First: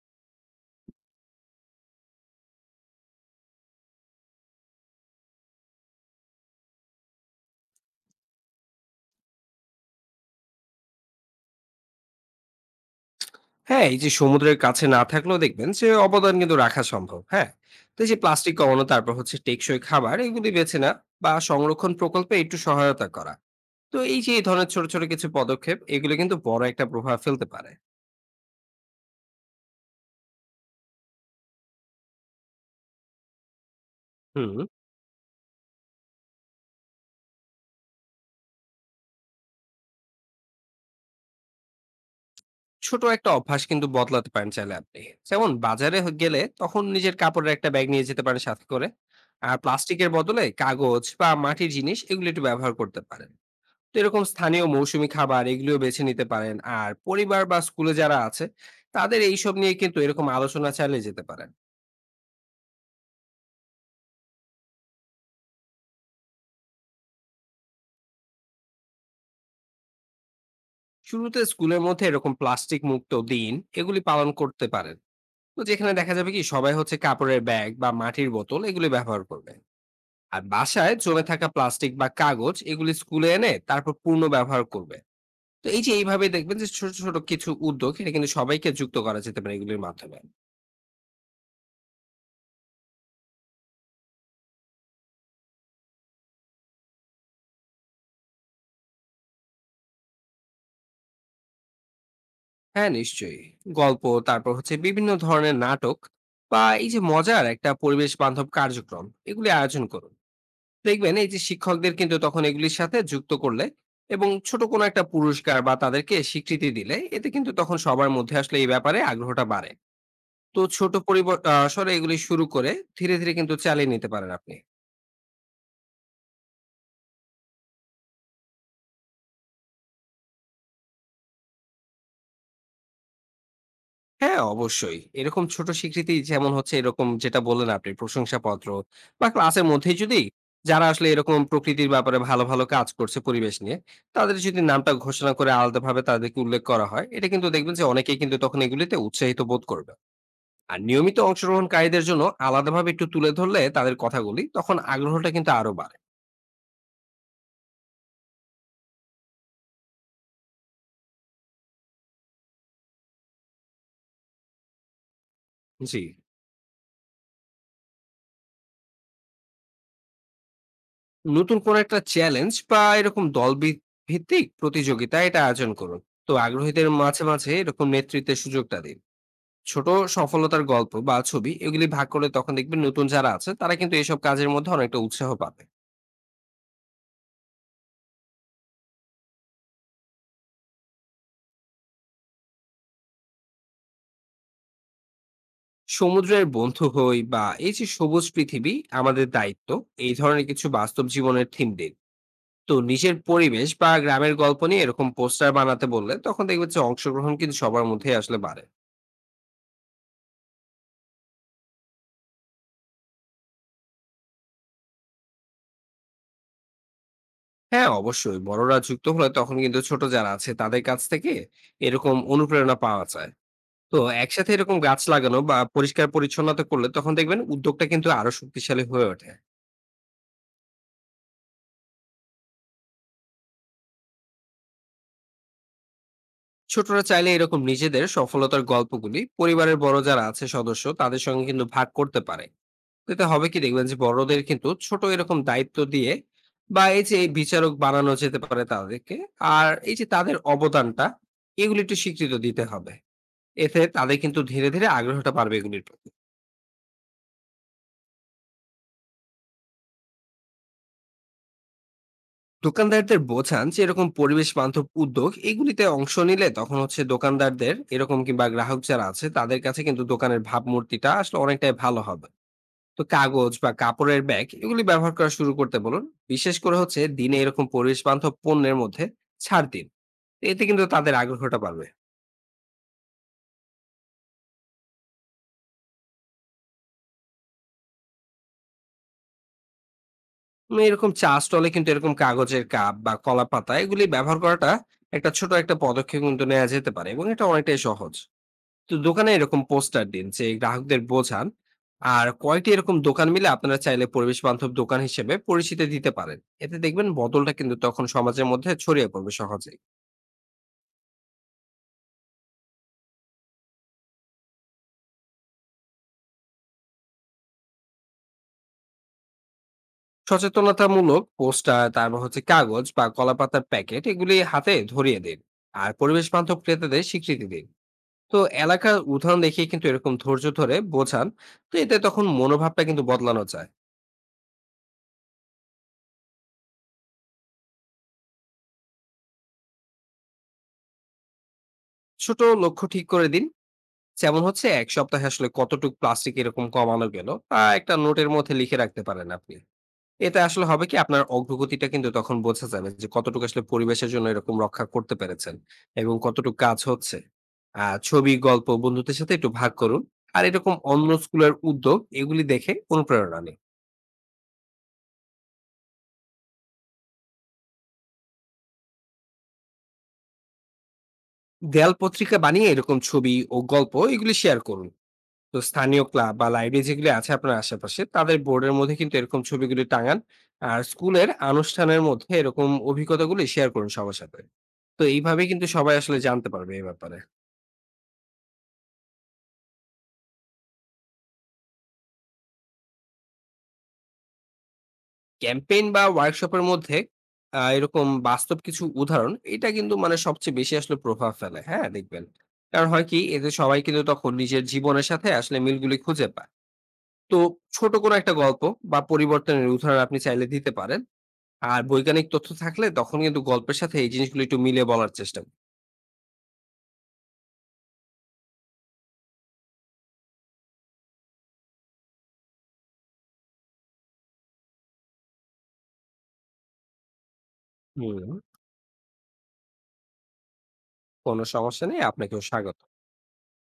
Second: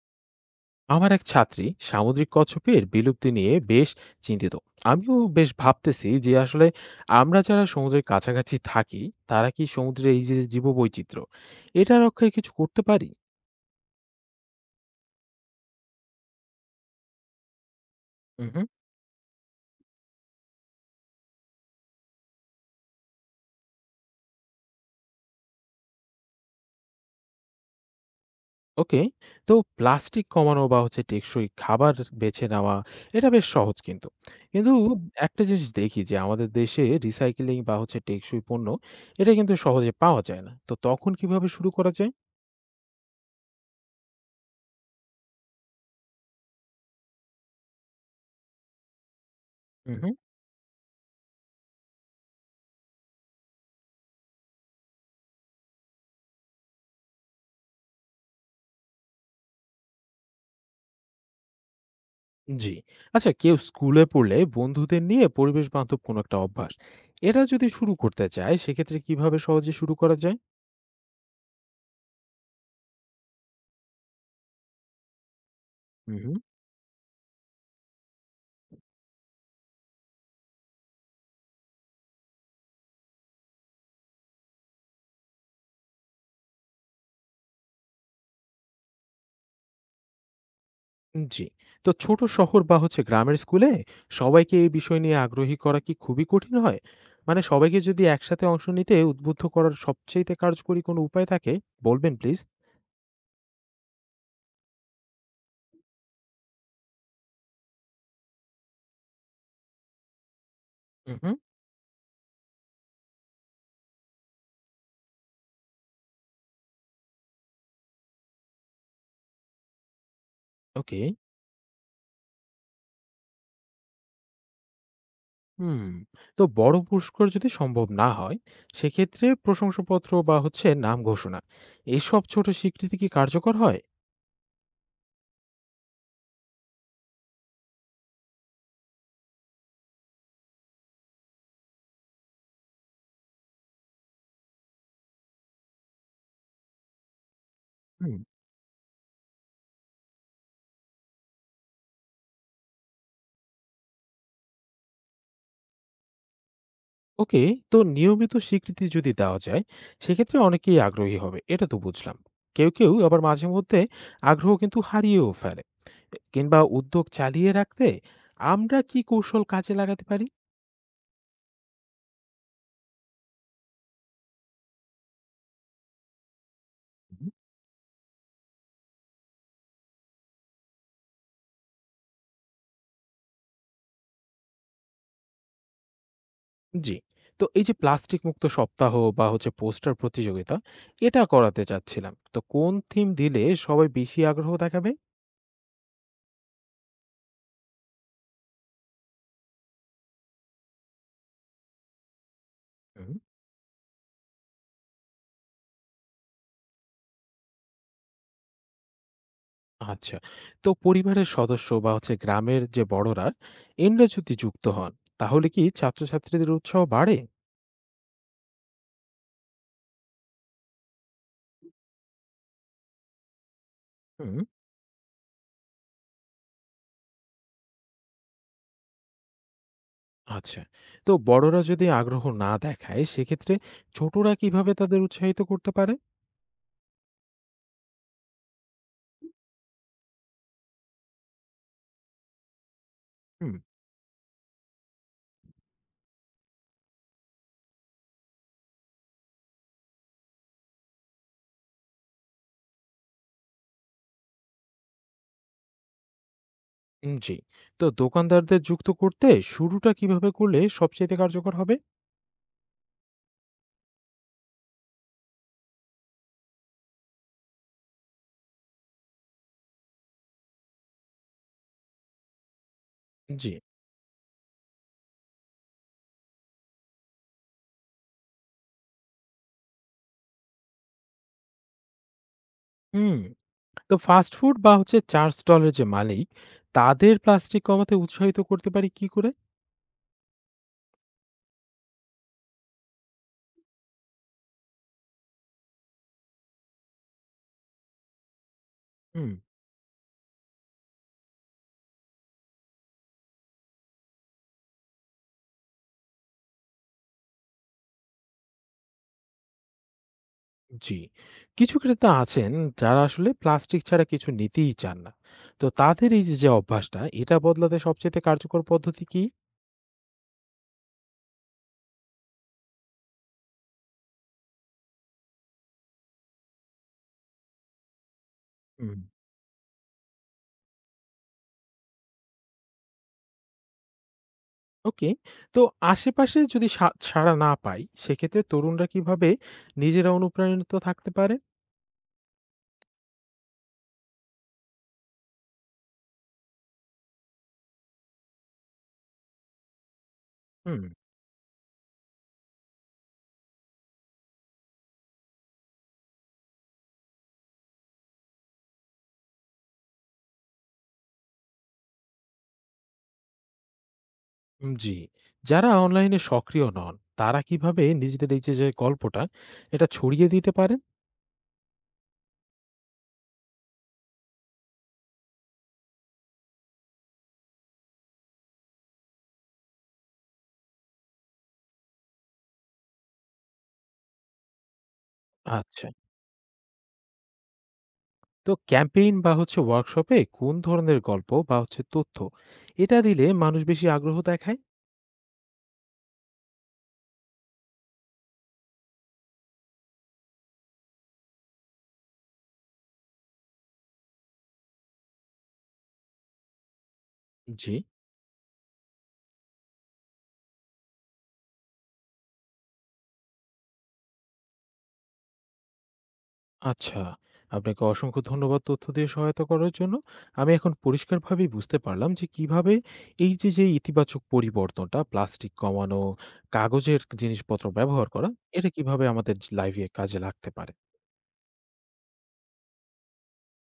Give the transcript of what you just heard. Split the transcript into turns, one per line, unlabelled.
আমার এক ছাত্রী সামুদ্রিক কচ্ছপের বিলুপ্তি নিয়ে বেশ চিন্তিত। আমিও বেশ ভাবতেছি যে আসলে আমরা যারা সমুদ্রের কাছাকাছি থাকি, তারা কি সমুদ্রের এই যে জীববৈচিত্র্য, এটা রক্ষায় কিছু করতে পারি?
হ্যাঁ, এই যে সমুদ্রের কাছে না থাকলেও দেখবেন যে অবদান কিন্তু রাখা সম্ভব। হ্যাঁ? তো এই যে প্লাস্টিক
হুম।
কমানো, তারপর হচ্ছে টেকসই খাবার এগুলি বেছে নেওয়া বা সংরক্ষণ প্রকল্পে একটু সহায়তা করা। তো এই যে এই ধরনের ছোট কিছু পদক্ষেপ এগুলো কিন্তু বড় একটা প্রভাব ফেলতে পারে।
ওকে। তো প্লাস্টিক কমানো বা টেকসই খাবার বেছে নেওয়া, এটা বেশ সহজ কিন্তু।
হুম।
কিন্তু একটা জিনিস দেখি যে আমাদের দেশে রিসাইকেলিং বা টেকসই পণ্য, এটা কিন্তু সহজে পাওয়া যায় না। তো তখন কিভাবে শুরু করা যায়?
ছোট একটা অভ্যাস কিন্তু বদলাতে পারেন চাইলে আপনি। যেমন বাজারে হ গেলে তখন নিজের কাপড়ের একটা ব্যাগ নিয়ে যেতে পারেন সাথে করে। আর প্লাস্টিকের
হুম।
বদলে কাগজ বা মাটির জিনিস এগুলো একটু ব্যবহার করতে পারেন। তো এরকম স্থানীয় মৌসুমী খাবার এগুলিও বেছে নিতে পারেন আর পরিবার বা স্কুলে যারা আছে তাদের এইসব নিয়ে কিন্তু এরকম আলোচনা চালিয়ে যেতে পারেন।
জি। আচ্ছা, কেউ স্কুলে পড়লে বন্ধুদের নিয়ে পরিবেশ বান্ধব কোনো একটা অভ্যাস, এটা যদি শুরু করতে চায় সেক্ষেত্রে কিভাবে সহজে শুরু করা যায়?
শুরুতে স্কুলের মধ্যে এরকম প্লাস্টিক মুক্ত দিন এগুলি পালন করতে পারেন। তো যেখানে দেখা
হুম,
যাবে
হুম।
কি সবাই হচ্ছে কাপড়ের ব্যাগ বা মাটির বোতল এগুলি ব্যবহার করবে। আর বাসায় জমে থাকা প্লাস্টিক বা কাগজ এগুলি স্কুলে এনে তারপর পূর্ণ ব্যবহার করবে। তো এই যে এইভাবে দেখবেন যে ছোট ছোট কিছু উদ্যোগ এটা কিন্তু সবাইকে যুক্ত করা যেতে পারে এগুলির মাধ্যমে।
জি। তো ছোট শহর বা গ্রামের স্কুলে সবাইকে এই বিষয় নিয়ে আগ্রহী করা কি খুবই কঠিন হয়? মানে সবাইকে যদি একসাথে অংশ নিতে উদ্বুদ্ধ করার সবচাইতে কার্যকরী কোনো উপায় থাকে, বলবেন প্লিজ?
হ্যাঁ নিশ্চয়ই। গল্প, তারপর হচ্ছে বিভিন্ন ধরনের নাটক বা এই যে মজার একটা পরিবেশ বান্ধব কার্যক্রম এগুলি আয়োজন করুন। দেখবেন
হুম,
এই
হুম।
যে শিক্ষকদের কিন্তু তখন এগুলির সাথে যুক্ত করলে এবং ছোট কোনো একটা পুরস্কার বা তাদেরকে স্বীকৃতি দিলে এতে কিন্তু তখন সবার মধ্যে আসলে এই ব্যাপারে আগ্রহটা বাড়ে। তো ছোট
ওকে।
পরিবর্তন এগুলি শুরু করে ধীরে ধীরে কিন্তু চালিয়ে নিতে পারেন আপনি।
হুম। তো বড় পুরস্কার যদি সম্ভব না হয়, সেক্ষেত্রে প্রশংসাপত্র বা নাম ঘোষণা, এসব ছোট স্বীকৃতি কি কার্যকর হয়?
হ্যাঁ, অবশ্যই। এরকম ছোট স্বীকৃতি যেমন হচ্ছে এরকম যেটা বললেন আপনি প্রশংসাপত্র বা ক্লাসের মধ্যেই যদি যারা আসলে এরকম প্রকৃতির ব্যাপারে ভালো কাজ করছে পরিবেশ নিয়ে, তাদের যদি নামটা ঘোষণা করে আলাদাভাবে তাদেরকে উল্লেখ করা হয়, এটা কিন্তু দেখবেন যে অনেকেই
হুম।
কিন্তু তখন এগুলিতে উৎসাহিত বোধ করবে। আর নিয়মিত অংশগ্রহণকারীদের জন্য আলাদাভাবে একটু তুলে ধরলে তাদের কথাগুলি, তখন আগ্রহটা কিন্তু আরো বাড়ে।
ওকে। তো নিয়মিত স্বীকৃতি যদি দেওয়া যায় সেক্ষেত্রে অনেকেই আগ্রহী হবে, এটা তো বুঝলাম। কেউ কেউ আবার মাঝে মধ্যে আগ্রহ কিন্তু হারিয়েও ফেলে,
জি।
কিংবা উদ্যোগ চালিয়ে রাখতে আমরা কি কৌশল কাজে লাগাতে পারি?
নতুন কোনো একটা চ্যালেঞ্জ বা এরকম দলবি ভিত্তিক প্রতিযোগিতা এটা আয়োজন করুন। তো আগ্রহীদের মাঝে,
হুম।
মাঝে এরকম নেতৃত্বের সুযোগটা দিন। ছোট সফলতার গল্প বা ছবি এগুলি ভাগ করে তখন দেখবেন নতুন যারা আছে তারা কিন্তু এসব কাজের মধ্যে অনেকটা উৎসাহ পাবে।
জি। তো এই যে প্লাস্টিক মুক্ত সপ্তাহ বা পোস্টার প্রতিযোগিতা, এটা করাতে চাচ্ছিলাম। তো কোন থিম দিলে সবাই বেশি আগ্রহ দেখাবে?
সমুদ্রের বন্ধু হই বা এই যে সবুজ পৃথিবী আমাদের দায়িত্ব, এই ধরনের কিছু বাস্তব জীবনের থিম দিন। তো নিজের পরিবেশ বা গ্রামের গল্প নিয়ে এরকম পোস্টার বানাতে বললে তখন দেখবেন যে অংশগ্রহণ কিন্তু সবার মধ্যে আসলে বাড়ে।
আচ্ছা। তো পরিবারের সদস্য বা গ্রামের যে বড়রা, এনরা যদি যুক্ত হন, তাহলে কি ছাত্রছাত্রীদের উৎসাহ বাড়ে?
হ্যাঁ অবশ্যই, বড়রা যুক্ত হলে তখন কিন্তু ছোট যারা আছে তাদের কাছ থেকে এরকম অনুপ্রেরণা পাওয়া যায়। তো
হুম।
একসাথে এরকম গাছ লাগানো বা পরিষ্কার পরিচ্ছন্নতা করলে তখন দেখবেন উদ্যোগটা কিন্তু আরো শক্তিশালী হয়ে ওঠে।
আচ্ছা। তো বড়রা যদি আগ্রহ না দেখায়, সেক্ষেত্রে ছোটরা কিভাবে তাদের উৎসাহিত করতে পারে?
ছোটরা চাইলে এরকম নিজেদের সফলতার গল্পগুলি পরিবারের বড় যারা আছে সদস্য তাদের সঙ্গে কিন্তু ভাগ করতে পারে। এতে হবে
হুম।
কি দেখবেন যে বড়দের কিন্তু ছোট এরকম দায়িত্ব দিয়ে বা এই যে বিচারক বানানো যেতে পারে তাদেরকে। আর এই যে তাদের অবদানটা এগুলি একটু স্বীকৃত দিতে হবে। এতে তাদের কিন্তু ধীরে ধীরে আগ্রহটা বাড়বে এগুলির প্রতি।
উম, জি। তো দোকানদারদের যুক্ত করতে শুরুটা কিভাবে করলে সবচাইতে কার্যকর হবে?
দোকানদারদের বোঝান যে এরকম পরিবেশ বান্ধব উদ্যোগ এগুলিতে অংশ নিলে তখন হচ্ছে দোকানদারদের এরকম কিংবা গ্রাহক যারা আছে তাদের কাছে কিন্তু দোকানের ভাবমূর্তিটা আসলে অনেকটাই ভালো হবে। তো
জি।
কাগজ বা কাপড়ের ব্যাগ এগুলি ব্যবহার করা শুরু করতে বলুন। বিশেষ করে হচ্ছে দিনে এরকম পরিবেশ বান্ধব পণ্যের মধ্যে ছাড় দিন। এতে কিন্তু তাদের আগ্রহটা বাড়বে।
হুম। তো ফাস্ট ফুড বা চা স্টলের যে মালিক, তাদের প্লাস্টিক কমাতে উৎসাহিত করতে পারি কি করে?
এরকম চা স্টলে কিন্তু এরকম কাগজের কাপ বা কলা পাতা এগুলি ব্যবহার করাটা একটা ছোট একটা পদক্ষেপ কিন্তু নেওয়া যেতে পারে এবং এটা অনেকটাই সহজ। তো দোকানে
হুম।
এরকম পোস্টার দিন, যে গ্রাহকদের বোঝান। আর কয়েকটি এরকম দোকান মিলে আপনারা চাইলে পরিবেশ বান্ধব দোকান হিসেবে পরিচিতি দিতে পারেন। এতে দেখবেন বদলটা কিন্তু তখন সমাজের মধ্যে ছড়িয়ে পড়বে সহজেই।
জি। কিছু ক্রেতা আছেন যারা আসলে প্লাস্টিক ছাড়া কিছু নিতেই চান না। তো তাদের এই যে, যে অভ্যাসটা, এটা বদলাতে সবচাইতে কার্যকর পদ্ধতি কি?
সচেতনতামূলক পোস্টার, তারপর হচ্ছে কাগজ বা কলাপাতার প্যাকেট এগুলি হাতে ধরিয়ে দিন। আর পরিবেশ বান্ধব ক্রেতাদের স্বীকৃতি দিন। তো এলাকার
হুম।
উদাহরণ দেখিয়ে কিন্তু এরকম ধৈর্য ধরে বোঝান। তো এতে তখন মনোভাবটা কিন্তু বদলানো যায়।
ওকে। তো আশেপাশে যদি সাড়া না পাই সেক্ষেত্রে তরুণরা কিভাবে নিজেরা অনুপ্রাণিত থাকতে পারে?
ছোট লক্ষ্য ঠিক করে দিন। যেমন হচ্ছে এক সপ্তাহে আসলে কতটুকু প্লাস্টিক এরকম কমানো গেল তা একটা নোটের মধ্যে লিখে রাখতে পারেন আপনি। এতে আসলে
হুম।
হবে কি আপনার অগ্রগতিটা কিন্তু তখন বোঝা যাবে যে কতটুকু আসলে পরিবেশের জন্য এরকম রক্ষা করতে পেরেছেন এবং কতটুকু কাজ হচ্ছে। আর ছবি গল্প বন্ধুদের সাথে একটু ভাগ করুন। আর এরকম অন্য স্কুলের উদ্যোগ এগুলি দেখে অনুপ্রেরণা নিন।
উম, জি। যারা অনলাইনে সক্রিয় নন তারা কিভাবে নিজেদের এই যে, যে গল্পটা, এটা ছড়িয়ে দিতে পারেন?
দেয়াল পত্রিকা বানিয়ে এরকম ছবি ও গল্প এগুলি শেয়ার করুন। তো স্থানীয় ক্লাব বা লাইব্রেরি যেগুলি আছে আপনার আশেপাশে তাদের বোর্ডের মধ্যে কিন্তু এরকম ছবিগুলি টাঙান। আর স্কুলের আনুষ্ঠানের মধ্যে এরকম অভিজ্ঞতাগুলি শেয়ার করুন সবার সাথে। তো এইভাবে কিন্তু
আচ্ছা।
সবাই আসলে জানতে পারবে এই ব্যাপারে।
তো ক্যাম্পেইন বা ওয়ার্কশপে কোন ধরনের গল্প বা তথ্য, এটা দিলে মানুষ বেশি আগ্রহ দেখায়?
ক্যাম্পেইন বা ওয়ার্কশপের মধ্যে এরকম বাস্তব কিছু উদাহরণ এটা কিন্তু মানে সবচেয়ে বেশি আসলে প্রভাব ফেলে, হ্যাঁ দেখবেন। কারণ হয় কি এতে সবাই কিন্তু তখন নিজের জীবনের সাথে আসলে মিলগুলি খুঁজে পায়। তো
জি।
ছোট কোনো একটা গল্প বা পরিবর্তনের উদাহরণ আপনি চাইলে দিতে পারেন। আর বৈজ্ঞানিক তথ্য থাকলে তখন কিন্তু গল্পের সাথে এই জিনিসগুলো একটু মিলিয়ে বলার চেষ্টা করি।
আচ্ছা, আপনাকে অসংখ্য ধন্যবাদ তথ্য দিয়ে সহায়তা করার জন্য। আমি এখন পরিষ্কারভাবেই বুঝতে পারলাম যে কিভাবে এই যে যে ইতিবাচক পরিবর্তনটা, প্লাস্টিক কমানো, কাগজের জিনিসপত্র ব্যবহার করা,
হুম।
এটা কিভাবে আমাদের লাইফে কাজে লাগতে পারে।
কোনো সমস্যা নেই। আপনাকেও স্বাগত।